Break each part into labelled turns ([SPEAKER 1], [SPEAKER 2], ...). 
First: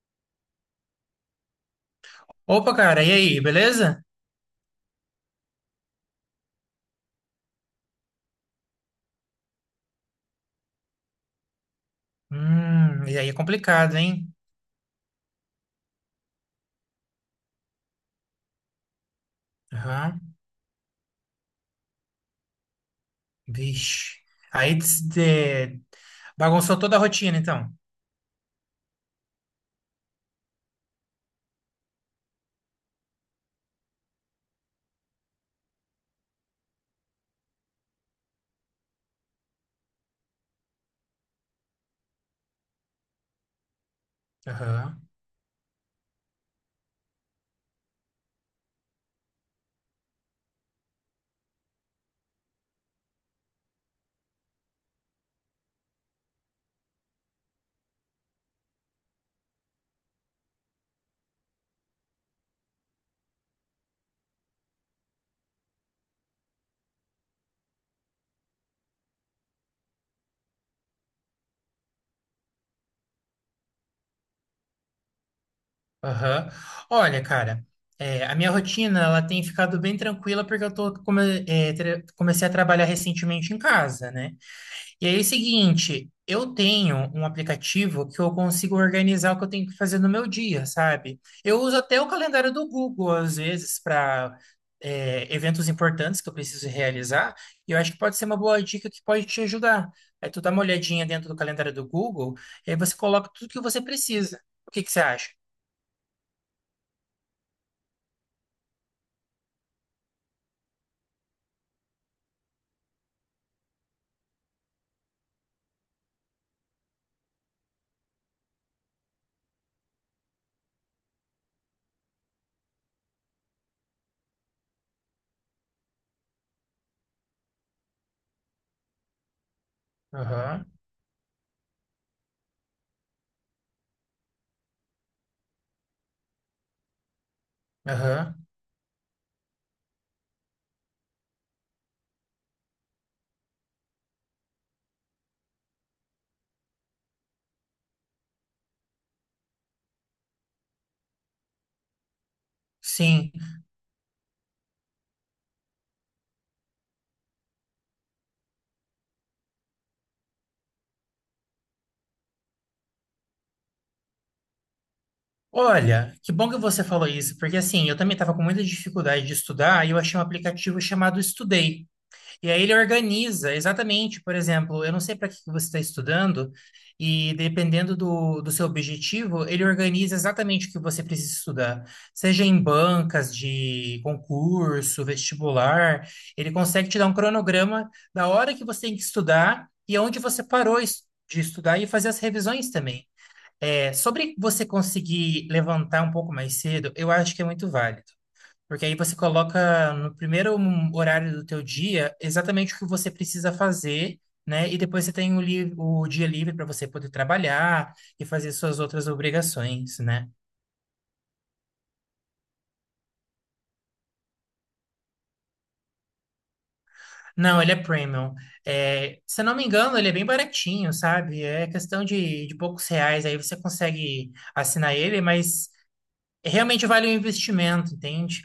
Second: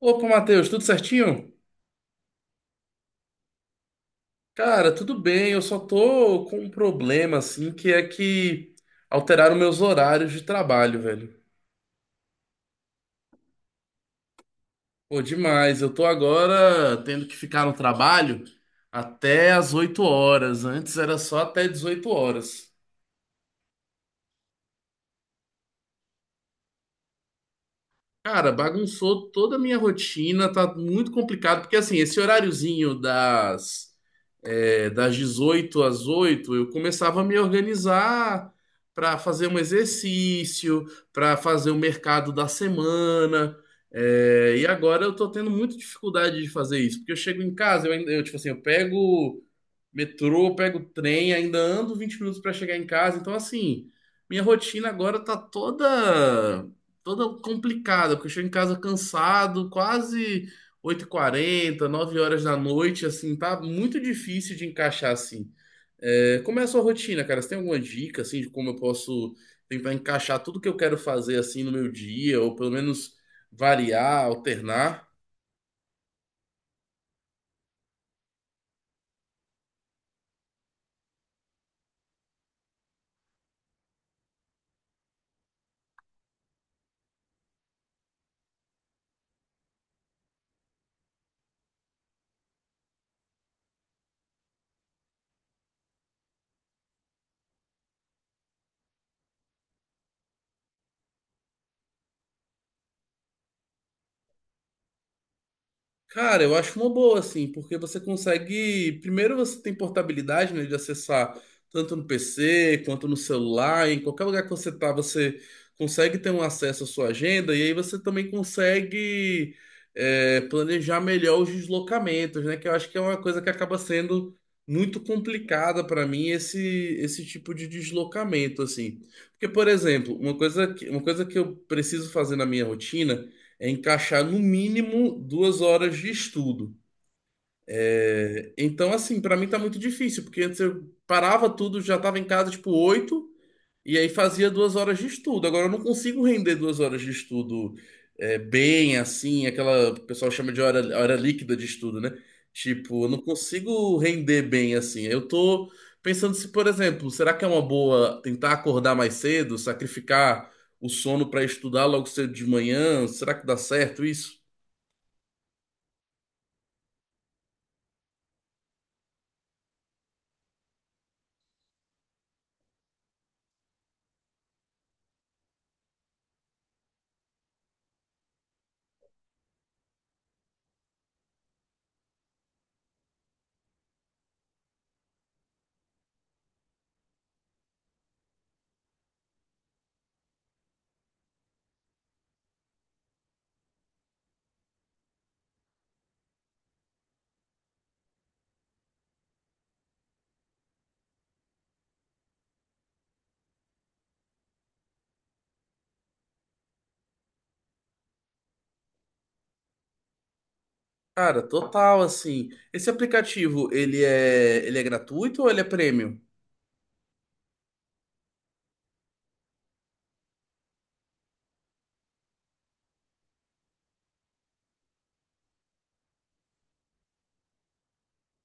[SPEAKER 1] Opa, Matheus, tudo certinho?
[SPEAKER 2] Opa, cara, e aí, beleza?
[SPEAKER 1] Cara, tudo bem, eu só tô com um problema, assim, que é que alteraram meus horários de trabalho, velho.
[SPEAKER 2] E aí é complicado, hein?
[SPEAKER 1] Pô, demais, eu tô agora tendo que ficar no trabalho até as oito
[SPEAKER 2] Aham.
[SPEAKER 1] horas, antes era só até 18 horas.
[SPEAKER 2] Vixe. Aí bagunçou toda a rotina, então.
[SPEAKER 1] Cara, bagunçou toda a minha rotina, tá muito complicado, porque assim, esse horáriozinho das das 18 às 8 eu começava a me organizar para fazer um exercício, para fazer o mercado da semana. E
[SPEAKER 2] Aham,
[SPEAKER 1] agora eu tô tendo muita dificuldade de fazer isso, porque eu chego em casa, eu, eu tipo assim, eu pego metrô, pego trem, ainda ando 20 minutos para chegar em casa. Então, assim, minha rotina agora tá toda complicada, porque eu chego em casa cansado, quase 8h40, 9 horas da noite, assim, tá muito difícil de encaixar assim. É, como é a sua rotina, cara? Você tem alguma dica, assim, de como eu posso tentar encaixar tudo que eu quero fazer, assim, no meu dia, ou pelo menos variar, alternar?
[SPEAKER 2] aham. Olha, cara, a minha rotina, ela tem ficado bem tranquila porque eu tô, come- é, tra- comecei a trabalhar recentemente em casa, né? E aí é o seguinte, eu tenho um aplicativo que eu consigo organizar o que eu tenho que fazer no meu dia, sabe? Eu uso até o calendário do Google, às vezes, para eventos importantes que eu preciso realizar, e eu acho que pode ser uma boa dica que pode te ajudar. Aí tu dá uma olhadinha dentro do calendário do Google, e aí você coloca tudo que você precisa. O que que você acha?
[SPEAKER 1] Cara, eu acho uma boa, assim, porque você consegue. Primeiro, você tem portabilidade, né, de acessar tanto no PC quanto no celular, em qualquer lugar que você tá, você consegue ter um acesso à sua agenda, e aí você também consegue planejar melhor os deslocamentos, né, que eu acho que é uma coisa que acaba sendo muito complicada para mim, esse tipo de deslocamento, assim. Porque, por exemplo,
[SPEAKER 2] Aham,
[SPEAKER 1] uma coisa que eu preciso fazer na minha rotina é encaixar no mínimo 2 horas de estudo.
[SPEAKER 2] aham,
[SPEAKER 1] É, então, assim, para mim tá muito difícil, porque antes eu parava tudo, já tava em casa tipo oito, e aí fazia 2 horas de estudo. Agora eu não consigo render 2 horas de estudo bem assim, aquela que o pessoal chama de hora líquida de estudo, né? Tipo, eu não
[SPEAKER 2] sim.
[SPEAKER 1] consigo render bem assim. Eu tô pensando se, por exemplo, será que é uma boa tentar acordar mais cedo, sacrificar o sono para estudar logo cedo de manhã? Será que dá certo isso?
[SPEAKER 2] Olha, que bom que você falou isso, porque assim, eu também estava com muita dificuldade de estudar e eu achei um aplicativo chamado Estudei. E aí ele organiza, exatamente, por exemplo, eu não sei para que que você está estudando, e dependendo do seu objetivo, ele organiza exatamente o que você precisa estudar. Seja em bancas de concurso, vestibular, ele consegue te dar um cronograma da hora que você tem que estudar e onde você parou de estudar e fazer as revisões também. É, sobre você conseguir levantar um pouco mais cedo, eu acho que é muito válido. Porque aí você coloca no primeiro horário do teu dia exatamente o que você precisa fazer, né? E depois você tem o dia livre para você poder trabalhar e fazer suas outras obrigações, né?
[SPEAKER 1] Cara, total, assim. Esse aplicativo, ele é gratuito ou ele é premium?
[SPEAKER 2] Não, ele é premium. É, se eu não me engano, ele é bem baratinho, sabe? É questão de poucos reais, aí você consegue assinar ele, mas realmente vale o investimento, entende?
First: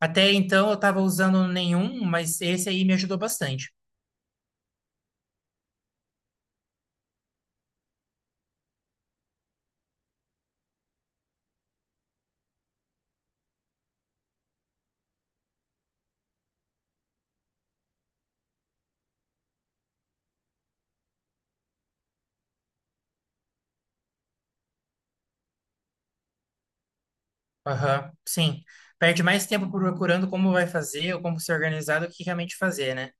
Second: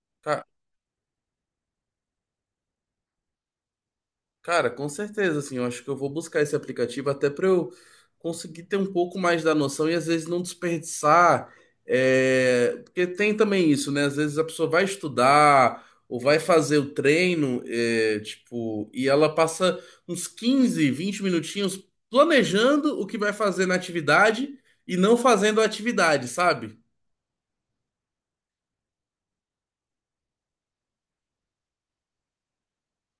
[SPEAKER 2] Até
[SPEAKER 1] Ca-
[SPEAKER 2] então eu estava usando nenhum, mas esse aí me ajudou bastante.
[SPEAKER 1] Cara, com certeza, assim, eu acho que eu vou buscar esse aplicativo até para eu conseguir ter um pouco mais da noção e às vezes não desperdiçar, porque tem também isso, né? Às vezes a pessoa vai estudar ou vai fazer o treino, é, tipo, e ela passa uns 15 20 minutinhos planejando o que vai fazer na atividade e não fazendo a atividade, sabe?
[SPEAKER 2] Aham, sim. Perde mais tempo procurando como vai fazer ou como se organizar do que realmente fazer, né?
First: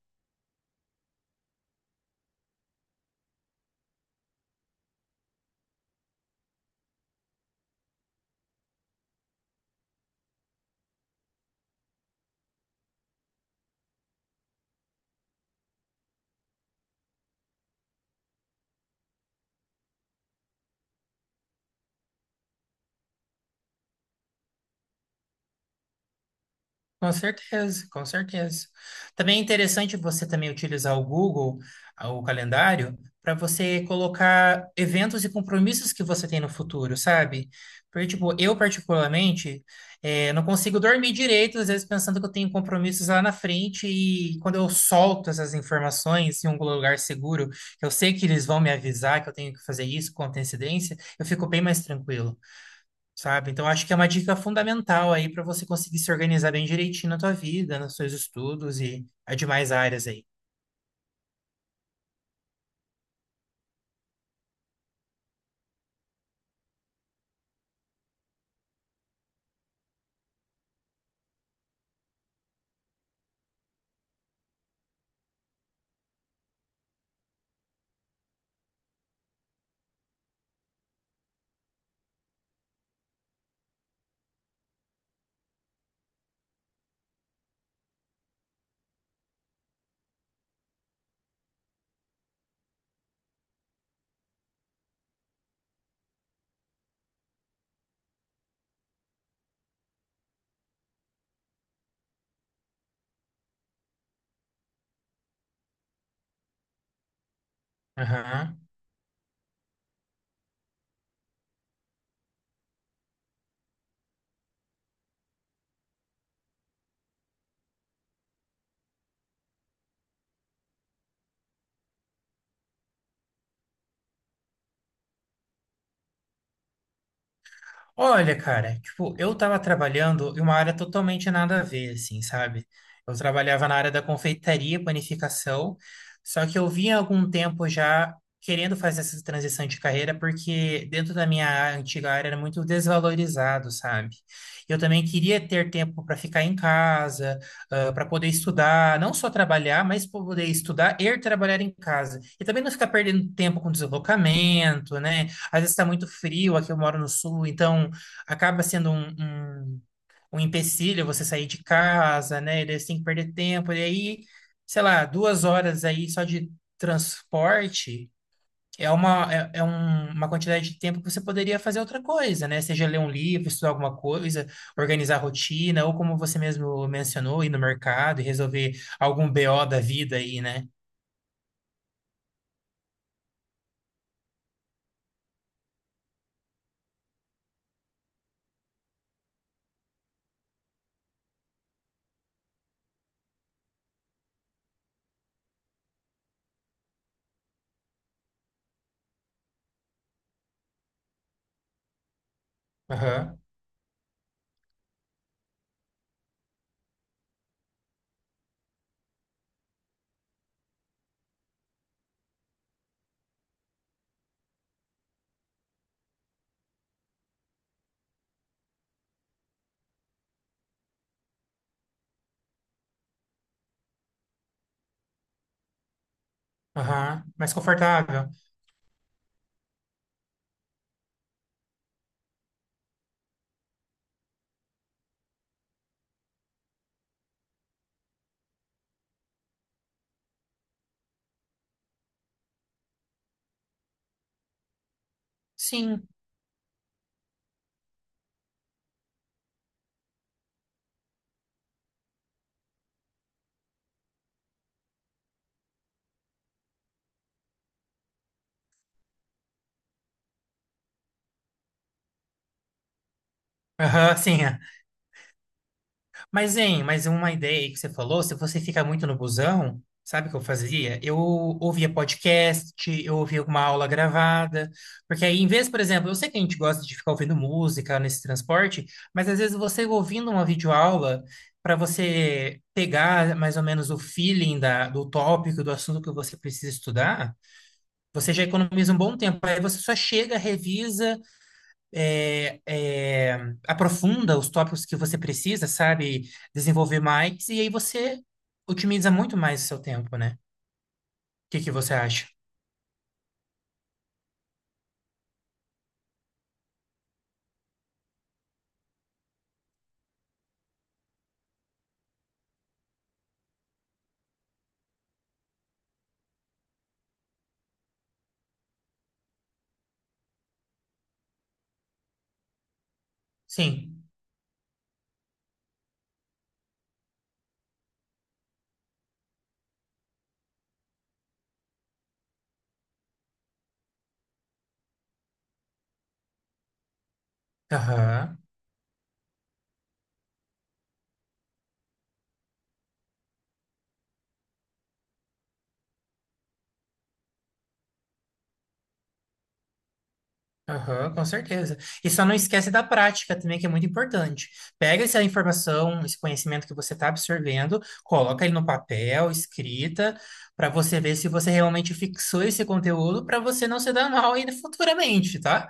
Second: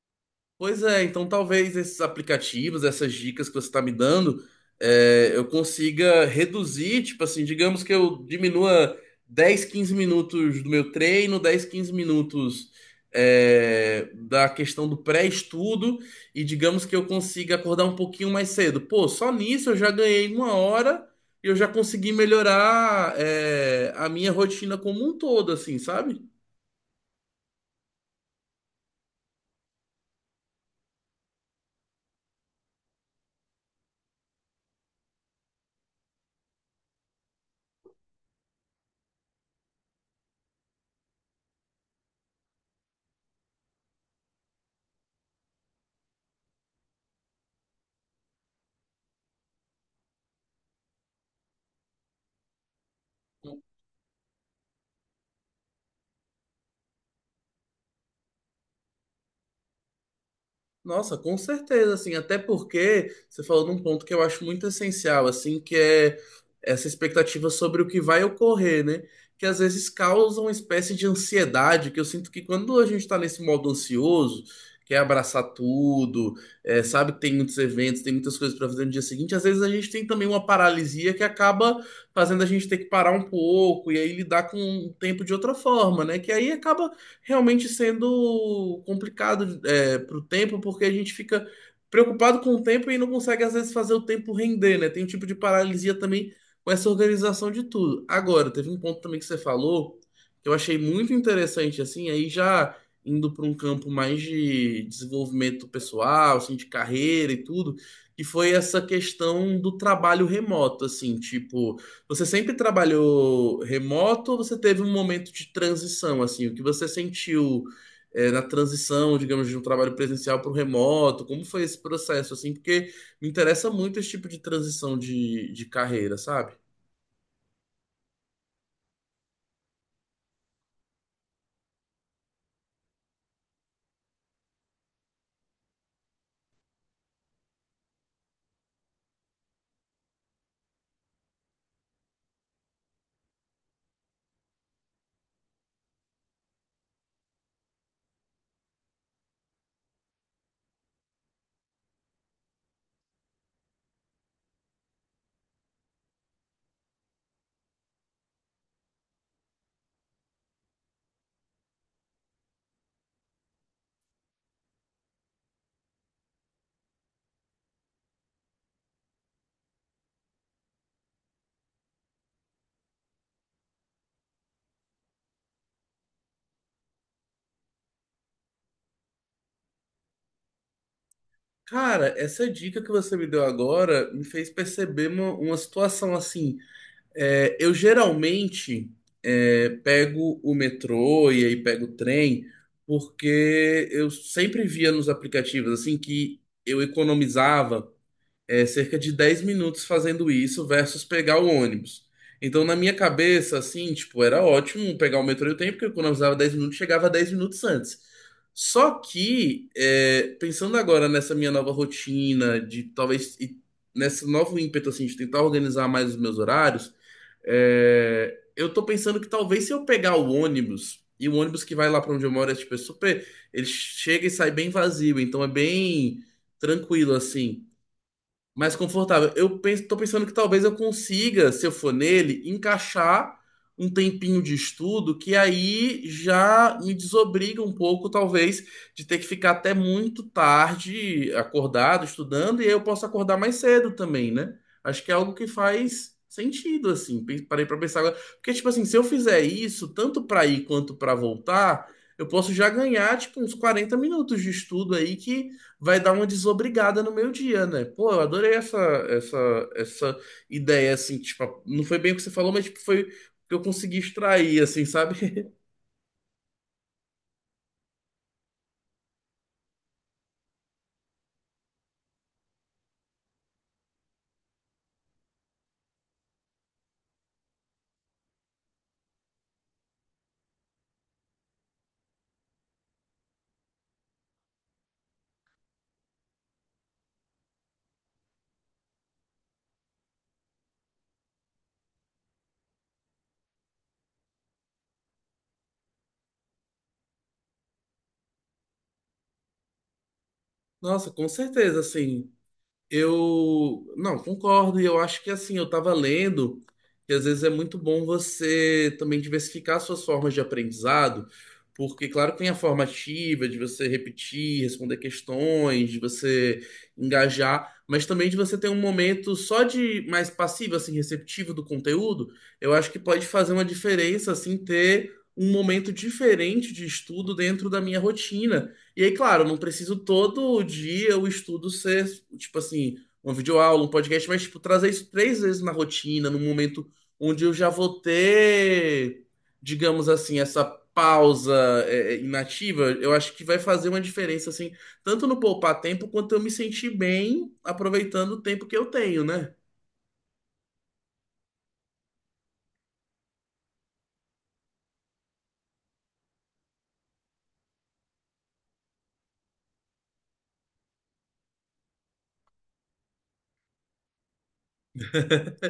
[SPEAKER 1] Pois é, então talvez esses aplicativos, essas dicas que você está me dando, eu consiga reduzir, tipo assim, digamos que eu diminua 10 15 minutos do meu treino, 10 15 minutos da questão do pré-estudo, e digamos que eu consiga acordar um pouquinho mais cedo. Pô, só nisso eu já ganhei uma hora e eu já consegui melhorar, a minha rotina como um todo, assim, sabe?
[SPEAKER 2] Com certeza, com certeza. Também é interessante você também utilizar o Google, ah, o calendário, para você colocar eventos e compromissos que você tem no futuro, sabe? Porque, tipo, eu particularmente não consigo dormir direito, às vezes pensando que eu tenho compromissos lá na frente, e quando eu solto essas informações em um lugar seguro, que eu sei que eles vão me avisar que eu tenho que fazer isso com antecedência, eu fico bem mais tranquilo, sabe? Então, acho que é uma dica fundamental aí para você conseguir se organizar bem direitinho na tua vida, nos seus estudos e as demais áreas aí.
[SPEAKER 1] Nossa, com certeza, assim, até porque você falou num ponto que eu acho muito essencial, assim, que é essa expectativa sobre o que vai ocorrer, né? Que às vezes causa uma espécie de ansiedade, que eu sinto que quando a gente tá nesse modo ansioso, quer abraçar tudo, sabe que tem muitos eventos, tem muitas coisas para fazer no dia seguinte, às vezes a gente tem também uma paralisia que acaba fazendo a gente ter que parar um pouco e aí lidar com o tempo de outra forma, né? Que aí acaba realmente sendo complicado para o tempo, porque a gente fica preocupado com o tempo e não consegue, às vezes, fazer o tempo render, né? Tem um tipo de paralisia também com essa organização de tudo. Agora, teve um ponto também que você falou que eu achei muito interessante, assim, aí já indo para um campo mais de desenvolvimento pessoal, assim, de carreira e tudo, que foi
[SPEAKER 2] Aham.
[SPEAKER 1] essa questão do trabalho remoto, assim, tipo você sempre trabalhou remoto ou você teve um momento de transição, assim? O que você sentiu, na transição, digamos, de um trabalho presencial para o remoto? Como foi esse processo, assim? Porque me interessa muito esse tipo de transição de carreira, sabe?
[SPEAKER 2] Olha, cara, tipo, eu tava trabalhando em uma área totalmente nada a ver, assim, sabe? Eu trabalhava na área da confeitaria, panificação, só que eu vinha há algum tempo já querendo fazer essa transição de carreira, porque dentro da minha antiga área era muito desvalorizado, sabe? Eu também queria ter tempo para ficar em casa, para poder estudar, não só trabalhar, mas poder estudar e trabalhar em casa. E também não ficar perdendo tempo com deslocamento, né? Às vezes está muito frio, aqui eu moro no sul, então acaba sendo um empecilho você sair de casa, né? E daí você tem que perder tempo. E aí, sei lá, duas horas aí só de transporte é uma, é, é um- uma quantidade de tempo que você poderia fazer outra coisa, né? Seja ler um livro, estudar alguma coisa, organizar a rotina, ou como você mesmo mencionou, ir no mercado e resolver algum BO da vida aí, né?
[SPEAKER 1] Cara, essa dica que você me deu agora me fez perceber uma situação assim. É, eu geralmente pego o metrô e aí pego o trem, porque eu sempre via nos aplicativos assim que eu economizava cerca de 10 minutos fazendo isso versus pegar o ônibus. Então, na minha
[SPEAKER 2] Aham,
[SPEAKER 1] cabeça, assim, tipo, era ótimo pegar o metrô e o trem, porque eu economizava 10 minutos, chegava 10 minutos antes. Só que, pensando agora nessa minha nova rotina, de talvez, e nesse novo ímpeto, assim, de tentar organizar mais os meus horários, eu tô pensando que talvez se eu pegar o ônibus, e o ônibus que vai lá pra onde eu moro é, tipo, é super, ele chega e sai bem vazio, então é bem tranquilo,
[SPEAKER 2] aham. Mais
[SPEAKER 1] assim
[SPEAKER 2] confortável.
[SPEAKER 1] mais confortável. Eu penso, tô pensando que talvez eu consiga, se eu for nele, encaixar um tempinho de estudo que aí já me desobriga um pouco, talvez, de ter que ficar até muito tarde acordado, estudando, e aí eu posso acordar mais cedo também, né? Acho que é algo que
[SPEAKER 2] Sim.
[SPEAKER 1] faz sentido, assim. Parei pra pensar agora. Porque, tipo assim, se eu fizer isso, tanto pra ir quanto pra voltar, eu posso já ganhar, tipo, uns 40 minutos de estudo aí que vai dar uma desobrigada no meu dia, né? Pô, eu adorei essa ideia, assim, tipo, não foi bem o que você falou, mas tipo, foi o que eu consegui
[SPEAKER 2] Aham, sim. É.
[SPEAKER 1] extrair, assim, sabe?
[SPEAKER 2] Mas, hein, mas uma ideia aí que você falou, se você fica muito no busão, sabe o que eu fazia? Eu ouvia podcast, eu ouvia alguma aula gravada, porque aí, em vez, por exemplo, eu sei que a gente gosta de ficar ouvindo música nesse transporte, mas às vezes você ouvindo uma videoaula, para você pegar mais ou menos o feeling da, do tópico, do assunto que você precisa estudar, você já economiza um bom tempo. Aí você só chega, revisa, é, é, aprofunda os tópicos que você precisa, sabe? Desenvolver mais, e aí você otimiza muito mais o seu tempo, né?
[SPEAKER 1] Nossa, com
[SPEAKER 2] O que que
[SPEAKER 1] certeza,
[SPEAKER 2] você acha?
[SPEAKER 1] assim. Eu não concordo, e eu acho que assim, eu estava lendo que às vezes é muito bom você também diversificar suas formas de aprendizado, porque claro que tem a forma ativa de você repetir, responder questões, de você engajar, mas também de você ter um momento só de mais passivo, assim, receptivo do conteúdo, eu acho que pode fazer uma
[SPEAKER 2] Sim.
[SPEAKER 1] diferença assim ter um momento diferente de estudo dentro da minha rotina. E aí, claro, não preciso todo dia o estudo ser, tipo assim, uma videoaula, um podcast, mas, tipo, trazer isso 3 vezes na rotina, num momento onde eu já vou
[SPEAKER 2] Aham.
[SPEAKER 1] ter, digamos assim, essa pausa inativa, eu acho que vai fazer uma diferença, assim, tanto no poupar tempo, quanto eu me sentir bem aproveitando o tempo que eu tenho, né?
[SPEAKER 2] Aham, com certeza. E só não esquece da prática também, que é muito importante. Pega essa informação, esse conhecimento que você está absorvendo, coloca ele no papel, escrita, para você ver se você realmente fixou esse conteúdo, para você não se dar mal ainda futuramente, tá?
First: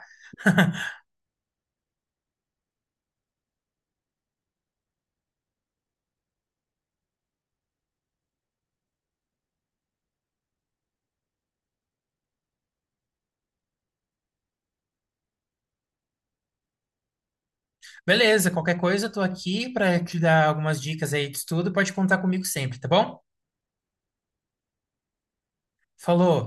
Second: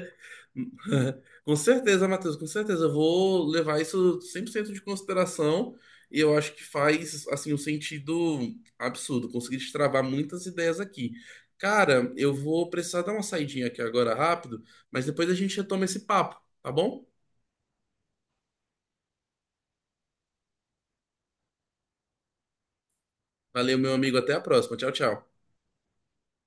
[SPEAKER 1] Com certeza, Matheus, com certeza. Eu vou levar isso 100% de consideração e eu acho que faz, assim, um sentido absurdo. Consegui destravar muitas ideias aqui. Cara, eu vou precisar dar uma saidinha aqui agora rápido, mas depois a gente retoma esse papo, tá bom?
[SPEAKER 2] Beleza, qualquer coisa, eu tô aqui para te dar algumas dicas aí de estudo. Pode contar comigo sempre, tá bom?
[SPEAKER 1] Valeu, meu amigo. Até a próxima. Tchau, tchau.
[SPEAKER 2] Falou!